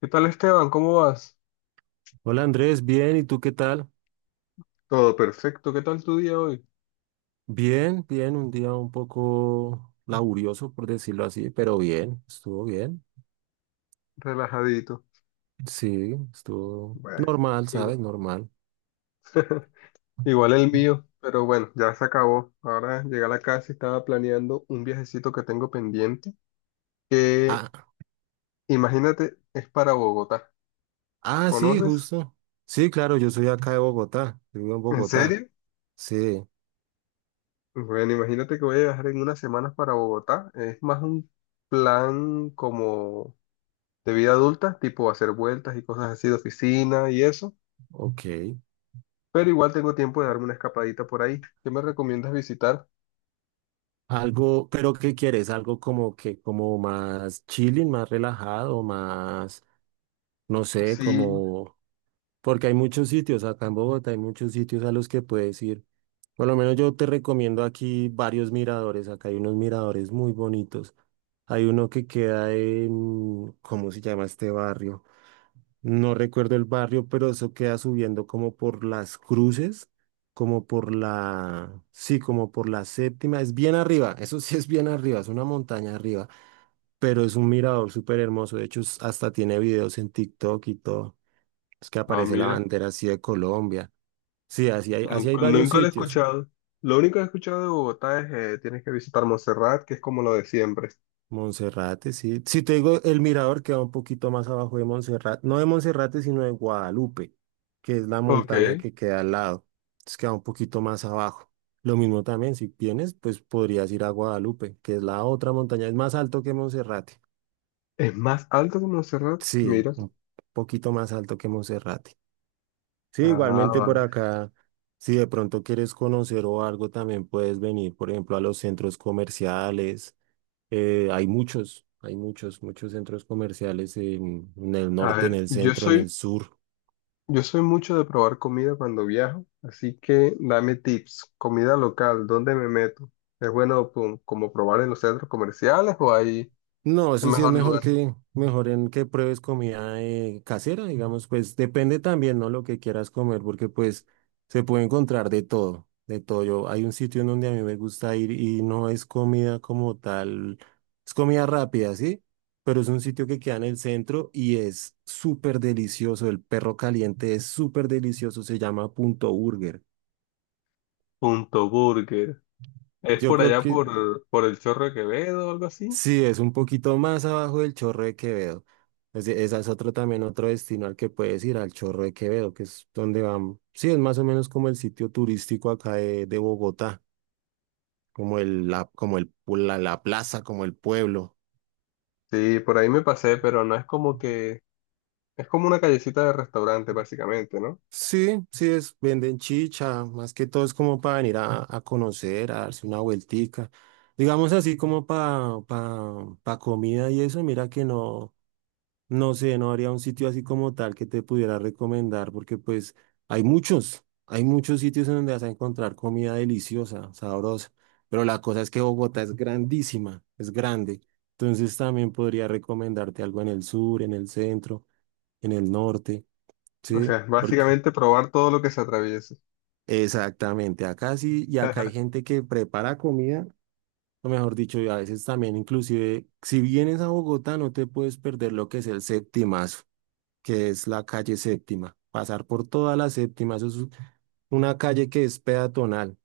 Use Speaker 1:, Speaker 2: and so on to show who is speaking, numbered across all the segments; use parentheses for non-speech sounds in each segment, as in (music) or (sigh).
Speaker 1: ¿Qué tal Esteban? ¿Cómo vas?
Speaker 2: Hola Andrés, bien, ¿y tú qué tal?
Speaker 1: Todo perfecto. ¿Qué tal tu día hoy?
Speaker 2: Bien, bien, un día un poco laborioso, por decirlo así, pero bien, estuvo bien.
Speaker 1: Relajadito.
Speaker 2: Sí, estuvo
Speaker 1: Bueno,
Speaker 2: normal,
Speaker 1: igual,
Speaker 2: ¿sabes? Normal.
Speaker 1: (laughs) igual el mío, pero bueno, ya se acabó. Ahora llegué a la casa y estaba planeando un viajecito que tengo pendiente, que
Speaker 2: Ah,
Speaker 1: imagínate, es para Bogotá.
Speaker 2: ah, sí,
Speaker 1: ¿Conoces?
Speaker 2: justo. Sí, claro, yo soy acá de Bogotá, yo vivo en
Speaker 1: ¿En
Speaker 2: Bogotá.
Speaker 1: serio?
Speaker 2: Sí,
Speaker 1: Bueno, imagínate que voy a viajar en unas semanas para Bogotá. Es más un plan como de vida adulta, tipo hacer vueltas y cosas así de oficina y eso.
Speaker 2: ok.
Speaker 1: Pero igual tengo tiempo de darme una escapadita por ahí. ¿Qué me recomiendas visitar?
Speaker 2: Algo, pero ¿qué quieres? Algo como que, como más chilling, más relajado, más, no sé,
Speaker 1: Sí.
Speaker 2: como... Porque hay muchos sitios, acá en Bogotá hay muchos sitios a los que puedes ir. Por lo menos yo te recomiendo aquí varios miradores. Acá hay unos miradores muy bonitos. Hay uno que queda en... ¿cómo se llama este barrio? No recuerdo el barrio, pero eso queda subiendo como por las cruces, como por la, sí, como por la séptima. Es bien arriba, (laughs) eso sí es bien arriba, es una montaña arriba, pero es un mirador súper hermoso. De hecho, hasta tiene videos en TikTok y todo. Es que
Speaker 1: Ah,
Speaker 2: aparece la
Speaker 1: mira,
Speaker 2: bandera así de Colombia. Sí, así hay
Speaker 1: nunca,
Speaker 2: varios
Speaker 1: nunca lo he
Speaker 2: sitios.
Speaker 1: escuchado. Lo único que he escuchado de Bogotá es tienes que visitar Montserrat, que es como lo de siempre.
Speaker 2: Monserrate, sí. Si te digo, el mirador queda un poquito más abajo de Monserrate. No de Monserrate, sino de Guadalupe, que es la montaña
Speaker 1: Ok.
Speaker 2: que queda al lado. Entonces queda un poquito más abajo. Lo mismo también, si vienes, pues podrías ir a Guadalupe, que es la otra montaña. Es más alto que Monserrate.
Speaker 1: ¿Es más alto que Montserrat?
Speaker 2: Sí,
Speaker 1: Mira.
Speaker 2: un poquito más alto que Monserrate. Sí,
Speaker 1: Ah,
Speaker 2: igualmente por
Speaker 1: vale.
Speaker 2: acá, si de pronto quieres conocer o algo, también puedes venir, por ejemplo, a los centros comerciales. Hay muchos, muchos centros comerciales en el
Speaker 1: A
Speaker 2: norte, en
Speaker 1: ver,
Speaker 2: el
Speaker 1: yo
Speaker 2: centro, en el
Speaker 1: soy,
Speaker 2: sur.
Speaker 1: yo soy mucho de probar comida cuando viajo, así que dame tips. Comida local, ¿dónde me meto? ¿Es bueno pum, como probar en los centros comerciales o ahí
Speaker 2: No,
Speaker 1: es
Speaker 2: eso sí es
Speaker 1: mejor
Speaker 2: mejor
Speaker 1: lugar?
Speaker 2: que, mejor en que pruebes comida casera, digamos, pues depende también, ¿no? Lo que quieras comer, porque pues se puede encontrar de todo, de todo. Yo, hay un sitio en donde a mí me gusta ir y no es comida como tal, es comida rápida, ¿sí? Pero es un sitio que queda en el centro y es súper delicioso. El perro caliente es súper delicioso, se llama Punto Burger.
Speaker 1: Punto Burger. Es
Speaker 2: Yo
Speaker 1: por
Speaker 2: creo
Speaker 1: allá
Speaker 2: que...
Speaker 1: por el Chorro de Quevedo o algo así.
Speaker 2: sí, es un poquito más abajo del Chorro de Quevedo. Esa es otro también otro destino al que puedes ir, al Chorro de Quevedo, que es donde van. Sí, es más o menos como el sitio turístico acá de Bogotá, como el, la, como el, la, la plaza, como el pueblo.
Speaker 1: Sí, por ahí me pasé, pero no es como que... Es como una callecita de restaurante, básicamente, ¿no?
Speaker 2: Sí, sí, es, venden chicha, más que todo es como para venir a conocer, a darse una vueltica. Digamos así como para pa, pa pa comida y eso, mira que no. No sé, no habría un sitio así como tal que te pudiera recomendar, porque pues hay muchos sitios en donde vas a encontrar comida deliciosa, sabrosa, pero la cosa es que Bogotá es grandísima, es grande, entonces también podría recomendarte algo en el sur, en el centro, en el norte,
Speaker 1: O sea,
Speaker 2: ¿sí?
Speaker 1: es
Speaker 2: Porque...
Speaker 1: básicamente probar todo lo que se atraviese.
Speaker 2: exactamente, acá sí, y acá hay
Speaker 1: (laughs)
Speaker 2: gente que prepara comida, o mejor dicho, y a veces también inclusive, si vienes a Bogotá no te puedes perder lo que es el septimazo, que es la calle Séptima. Pasar por toda la Séptima, eso es una calle que es peatonal.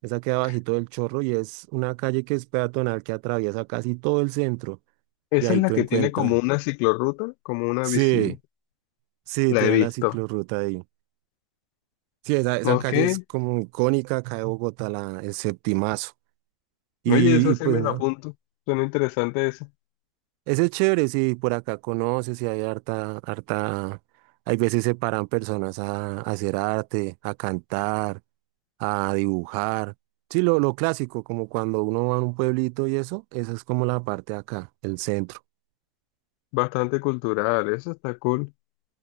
Speaker 2: Esa queda bajito del Chorro y es una calle que es peatonal que atraviesa casi todo el centro. Y
Speaker 1: Esa es
Speaker 2: ahí
Speaker 1: la
Speaker 2: tú
Speaker 1: que tiene como
Speaker 2: encuentras.
Speaker 1: una ciclorruta, como una bici.
Speaker 2: Sí, sí,
Speaker 1: La he
Speaker 2: tiene la
Speaker 1: visto.
Speaker 2: ciclorruta ahí. Sí, esa
Speaker 1: Ok.
Speaker 2: calle es como icónica acá de Bogotá, la, el Septimazo.
Speaker 1: Oye, eso
Speaker 2: Y
Speaker 1: sí
Speaker 2: pues
Speaker 1: me la
Speaker 2: no,
Speaker 1: apunto. Suena interesante eso.
Speaker 2: ese es chévere, si por acá conoces y hay harta, harta, hay veces se paran personas a hacer arte, a cantar, a dibujar. Sí, lo clásico, como cuando uno va a un pueblito y eso, esa es como la parte de acá, el centro.
Speaker 1: Bastante cultural, eso está cool.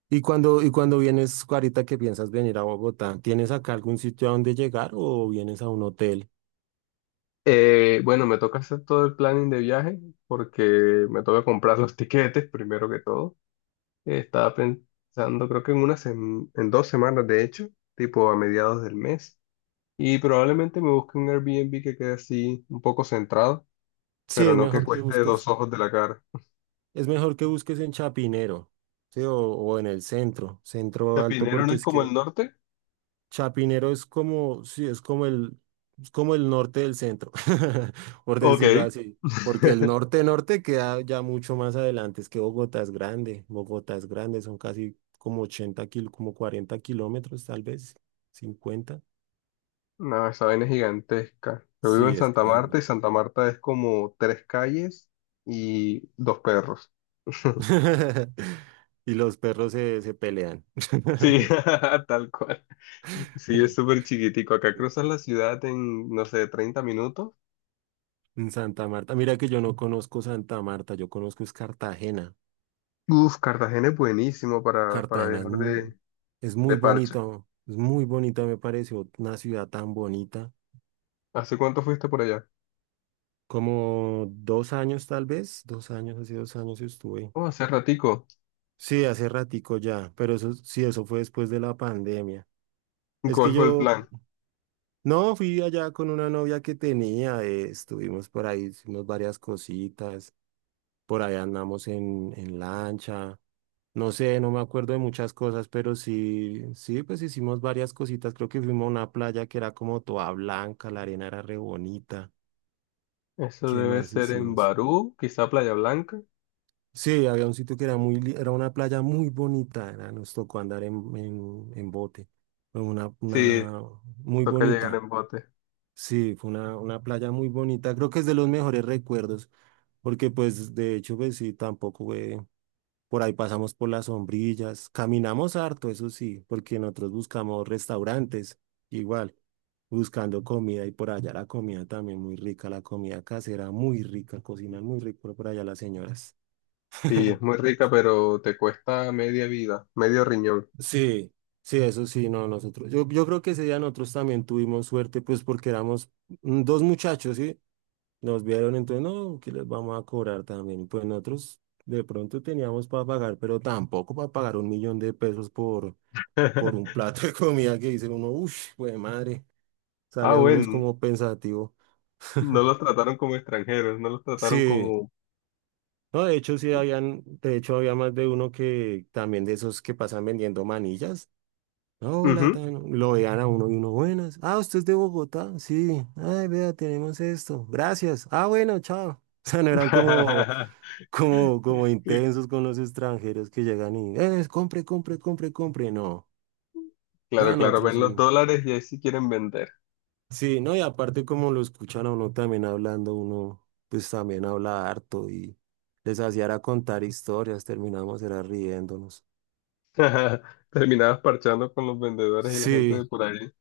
Speaker 2: Y cuando vienes, ahorita que piensas venir a Bogotá, ¿tienes acá algún sitio a donde llegar o vienes a un hotel?
Speaker 1: Bueno, me toca hacer todo el planning de viaje porque me toca comprar los (laughs) tiquetes primero que todo. Estaba pensando, creo que dos semanas, de hecho, tipo a mediados del mes. Y probablemente me busque un Airbnb que quede así un poco centrado,
Speaker 2: Sí,
Speaker 1: pero
Speaker 2: es
Speaker 1: no que
Speaker 2: mejor que
Speaker 1: cueste
Speaker 2: busques,
Speaker 1: dos ojos de la cara.
Speaker 2: es mejor que busques en Chapinero, sí, o en el centro, centro alto,
Speaker 1: ¿Chapinero no
Speaker 2: porque
Speaker 1: es
Speaker 2: es
Speaker 1: como el
Speaker 2: que
Speaker 1: norte?
Speaker 2: Chapinero es como, sí, es como el norte del centro, (laughs) por decirlo
Speaker 1: Ok.
Speaker 2: así. Porque el
Speaker 1: (laughs)
Speaker 2: norte norte queda ya mucho más adelante. Es que Bogotá es grande. Bogotá es grande, son casi como como 40 kilómetros, tal vez, 50.
Speaker 1: No, esa vaina es gigantesca. Yo vivo en
Speaker 2: Sí, es
Speaker 1: Santa Marta
Speaker 2: grande.
Speaker 1: y Santa Marta es como tres calles y dos perros. (laughs)
Speaker 2: (laughs) Y los perros se, se pelean.
Speaker 1: Sí,
Speaker 2: (laughs)
Speaker 1: (laughs) tal cual. Sí, es súper chiquitico. Acá cruzas la ciudad en, no sé, 30 minutos.
Speaker 2: En Santa Marta, mira que yo no conozco Santa Marta, yo conozco es Cartagena.
Speaker 1: Uf, Cartagena es buenísimo para
Speaker 2: Cartagena es
Speaker 1: viajar
Speaker 2: mu- es
Speaker 1: de
Speaker 2: muy,
Speaker 1: parche.
Speaker 2: bonito, es muy bonita me pareció, una ciudad tan bonita.
Speaker 1: ¿Hace cuánto fuiste por allá?
Speaker 2: Como dos años tal vez, dos años, hace dos años estuve.
Speaker 1: Oh, hace ratico.
Speaker 2: Sí, hace ratico ya, pero eso sí, eso fue después de la pandemia. Es que
Speaker 1: ¿Cuál fue el
Speaker 2: yo,
Speaker 1: plan?
Speaker 2: no, fui allá con una novia que tenía, estuvimos por ahí, hicimos varias cositas, por ahí andamos en lancha. No sé, no me acuerdo de muchas cosas, pero sí, sí, pues hicimos varias cositas. Creo que fuimos a una playa que era como toda blanca, la arena era re bonita.
Speaker 1: Eso
Speaker 2: ¿Qué
Speaker 1: debe
Speaker 2: más
Speaker 1: ser en
Speaker 2: hicimos?
Speaker 1: Barú, quizá Playa Blanca.
Speaker 2: Sí, había un sitio que era muy, era una playa muy bonita, nos tocó andar en bote. Fue Una,
Speaker 1: Sí,
Speaker 2: una muy
Speaker 1: toca llegar
Speaker 2: bonita.
Speaker 1: en bote.
Speaker 2: Sí, fue una playa muy bonita. Creo que es de los mejores recuerdos, porque pues de hecho, pues sí, tampoco fue. Por ahí pasamos por las sombrillas, caminamos harto, eso sí, porque nosotros buscamos restaurantes, igual, buscando comida y por allá la comida también muy rica, la comida casera muy rica, cocinan muy rico por allá las señoras.
Speaker 1: Sí, es muy
Speaker 2: (laughs)
Speaker 1: rica, pero te cuesta media vida, medio riñón.
Speaker 2: Sí, sí, eso sí, no, nosotros, yo creo que ese día nosotros también tuvimos suerte, pues porque éramos dos muchachos, ¿sí? Nos vieron, entonces, no, que les vamos a cobrar también, pues nosotros de pronto teníamos para pagar, pero tampoco para pagar 1.000.000 de pesos por un
Speaker 1: (laughs)
Speaker 2: plato de comida que dice uno, uff, güey, madre,
Speaker 1: Ah,
Speaker 2: sale uno es
Speaker 1: bueno,
Speaker 2: como pensativo.
Speaker 1: no los
Speaker 2: (laughs)
Speaker 1: trataron como extranjeros, no los trataron
Speaker 2: Sí,
Speaker 1: como...
Speaker 2: no, de hecho sí habían, de hecho había más de uno que también de esos que pasan vendiendo manillas. Hola,
Speaker 1: Ujú.
Speaker 2: lo veían a uno y uno, buenas. Ah, usted es de Bogotá, sí. Ay, vea, tenemos esto. Gracias. Ah, bueno, chao. (laughs) O sea, no eran como, como, como
Speaker 1: (laughs)
Speaker 2: intensos con los extranjeros que llegan y, compre, compre, compre, compre. No, no,
Speaker 1: Claro, claro,
Speaker 2: nosotros
Speaker 1: ven los
Speaker 2: sí.
Speaker 1: dólares y ahí sí quieren vender.
Speaker 2: Sí, no, y aparte como lo escuchan a uno también hablando, uno pues también habla harto y les hacía era contar historias, terminamos era riéndonos.
Speaker 1: (laughs) Terminabas parchando con los vendedores y la gente
Speaker 2: Sí,
Speaker 1: de por ahí.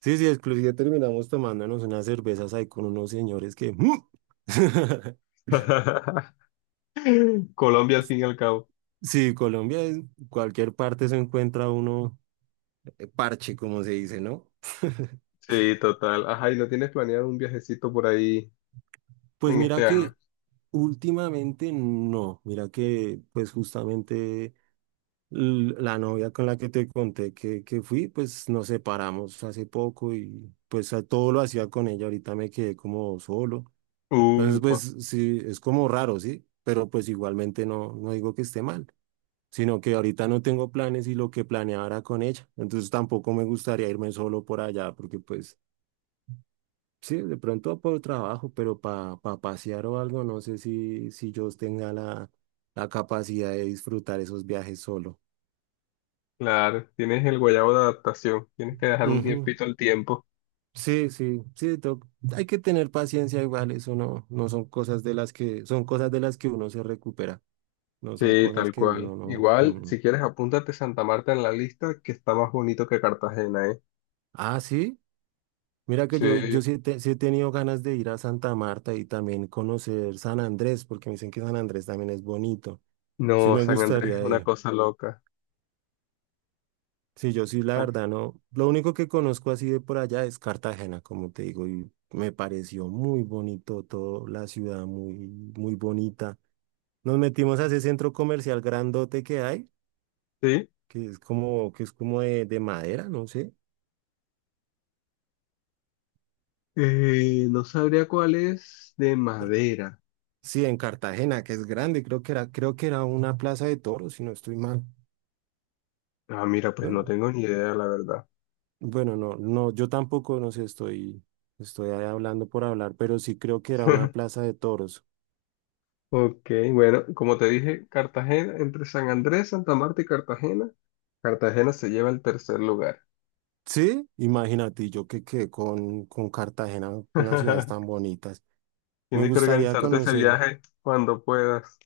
Speaker 2: sí, sí, inclusive terminamos tomándonos unas cervezas ahí con unos señores que... ¡mm! (laughs)
Speaker 1: (laughs) Colombia al fin y al cabo.
Speaker 2: Sí, Colombia, en cualquier parte se encuentra uno parche, como se dice, ¿no? (laughs)
Speaker 1: Sí, total. Ajá, ¿y no tienes planeado un viajecito por ahí
Speaker 2: Pues
Speaker 1: en
Speaker 2: mira
Speaker 1: este año?
Speaker 2: que últimamente no, mira que pues justamente... La novia con la que te conté que fui, pues nos separamos hace poco y pues todo lo hacía con ella, ahorita me quedé como solo. Entonces, pues
Speaker 1: Upa,
Speaker 2: sí, es como raro, ¿sí? Pero pues igualmente no, no digo que esté mal, sino que ahorita no tengo planes y lo que planeaba era con ella. Entonces tampoco me gustaría irme solo por allá, porque pues sí, de pronto por trabajo, pero para pasear o algo, no sé si, si yo tenga la, la capacidad de disfrutar esos viajes solo.
Speaker 1: claro. Tienes el guayabo de adaptación. Tienes que dejar un tiempito al tiempo.
Speaker 2: Sí, sí, sí, hay que tener paciencia igual, eso no, no son cosas de las que, son cosas de las que uno se recupera, no son
Speaker 1: Sí,
Speaker 2: cosas
Speaker 1: tal
Speaker 2: que
Speaker 1: cual.
Speaker 2: uno no.
Speaker 1: Igual,
Speaker 2: Mm.
Speaker 1: si quieres, apúntate Santa Marta en la lista, que está más bonito que Cartagena, ¿eh?
Speaker 2: Ah, sí, mira que yo,
Speaker 1: Sí.
Speaker 2: yo sí, sí he tenido ganas de ir a Santa Marta y también conocer San Andrés, porque me dicen que San Andrés también es bonito. Sí
Speaker 1: No,
Speaker 2: me
Speaker 1: San Andrés es
Speaker 2: gustaría
Speaker 1: una
Speaker 2: ir.
Speaker 1: cosa loca.
Speaker 2: Sí, yo sí, la
Speaker 1: San-
Speaker 2: verdad, no. Lo único que conozco así de por allá es Cartagena, como te digo, y me pareció muy bonito todo, la ciudad muy, muy bonita. Nos metimos a ese centro comercial grandote que hay,
Speaker 1: Sí.
Speaker 2: que es como de madera, no sé.
Speaker 1: No sabría cuál es de
Speaker 2: Eh,
Speaker 1: madera.
Speaker 2: Sí, en Cartagena, que es grande, creo que era una plaza de toros, si no estoy mal.
Speaker 1: Ah, mira, pues
Speaker 2: No,
Speaker 1: no
Speaker 2: no.
Speaker 1: tengo ni idea, la verdad.
Speaker 2: Bueno, no, no, yo tampoco, no sé, estoy, estoy ahí hablando por hablar, pero sí creo que era una
Speaker 1: (laughs)
Speaker 2: plaza de toros.
Speaker 1: Ok, bueno, como te dije, Cartagena, entre San Andrés, Santa Marta y Cartagena, Cartagena se lleva el tercer lugar.
Speaker 2: Sí, imagínate, y yo que quedé con Cartagena, unas ciudades tan
Speaker 1: (laughs)
Speaker 2: bonitas. Me
Speaker 1: Tienes que
Speaker 2: gustaría
Speaker 1: organizarte ese
Speaker 2: conocer,
Speaker 1: viaje cuando puedas.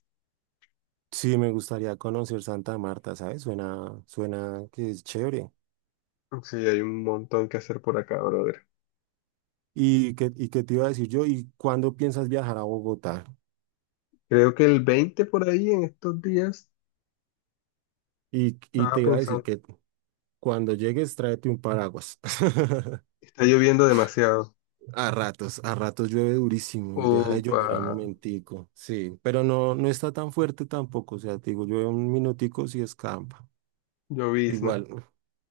Speaker 2: sí, me gustaría conocer Santa Marta, ¿sabes? Suena, suena que es chévere.
Speaker 1: Sí, hay un montón que hacer por acá, brother.
Speaker 2: Y qué te iba a decir yo? ¿Y cuándo piensas viajar a Bogotá?
Speaker 1: Creo que el 20 por ahí en estos días,
Speaker 2: Y
Speaker 1: estaba
Speaker 2: te iba a decir
Speaker 1: pensando,
Speaker 2: que cuando llegues tráete un paraguas. (laughs)
Speaker 1: está lloviendo demasiado.
Speaker 2: A ratos llueve durísimo y deja de
Speaker 1: Upa,
Speaker 2: llover al momentico. Sí, pero no, no está tan fuerte tampoco. O sea, te digo, llueve un minutico si escampa.
Speaker 1: llovizna.
Speaker 2: Igual,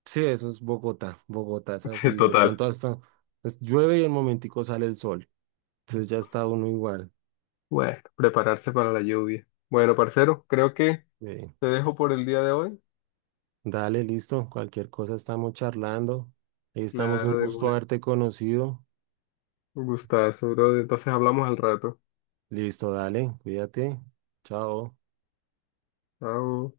Speaker 2: sí, eso es Bogotá. Bogotá es
Speaker 1: (laughs) Sí,
Speaker 2: así. De
Speaker 1: total.
Speaker 2: pronto hasta llueve y al momentico sale el sol. Entonces ya está uno igual.
Speaker 1: Bueno, prepararse para la lluvia. Bueno, parcero, creo que
Speaker 2: Sí.
Speaker 1: te dejo por el día de hoy.
Speaker 2: Dale, listo. Cualquier cosa estamos charlando. Ahí estamos, un
Speaker 1: Claro, de
Speaker 2: gusto
Speaker 1: una.
Speaker 2: haberte conocido.
Speaker 1: Un gustazo, brother. Entonces hablamos al rato.
Speaker 2: Listo, dale, cuídate. Chao.
Speaker 1: Chao.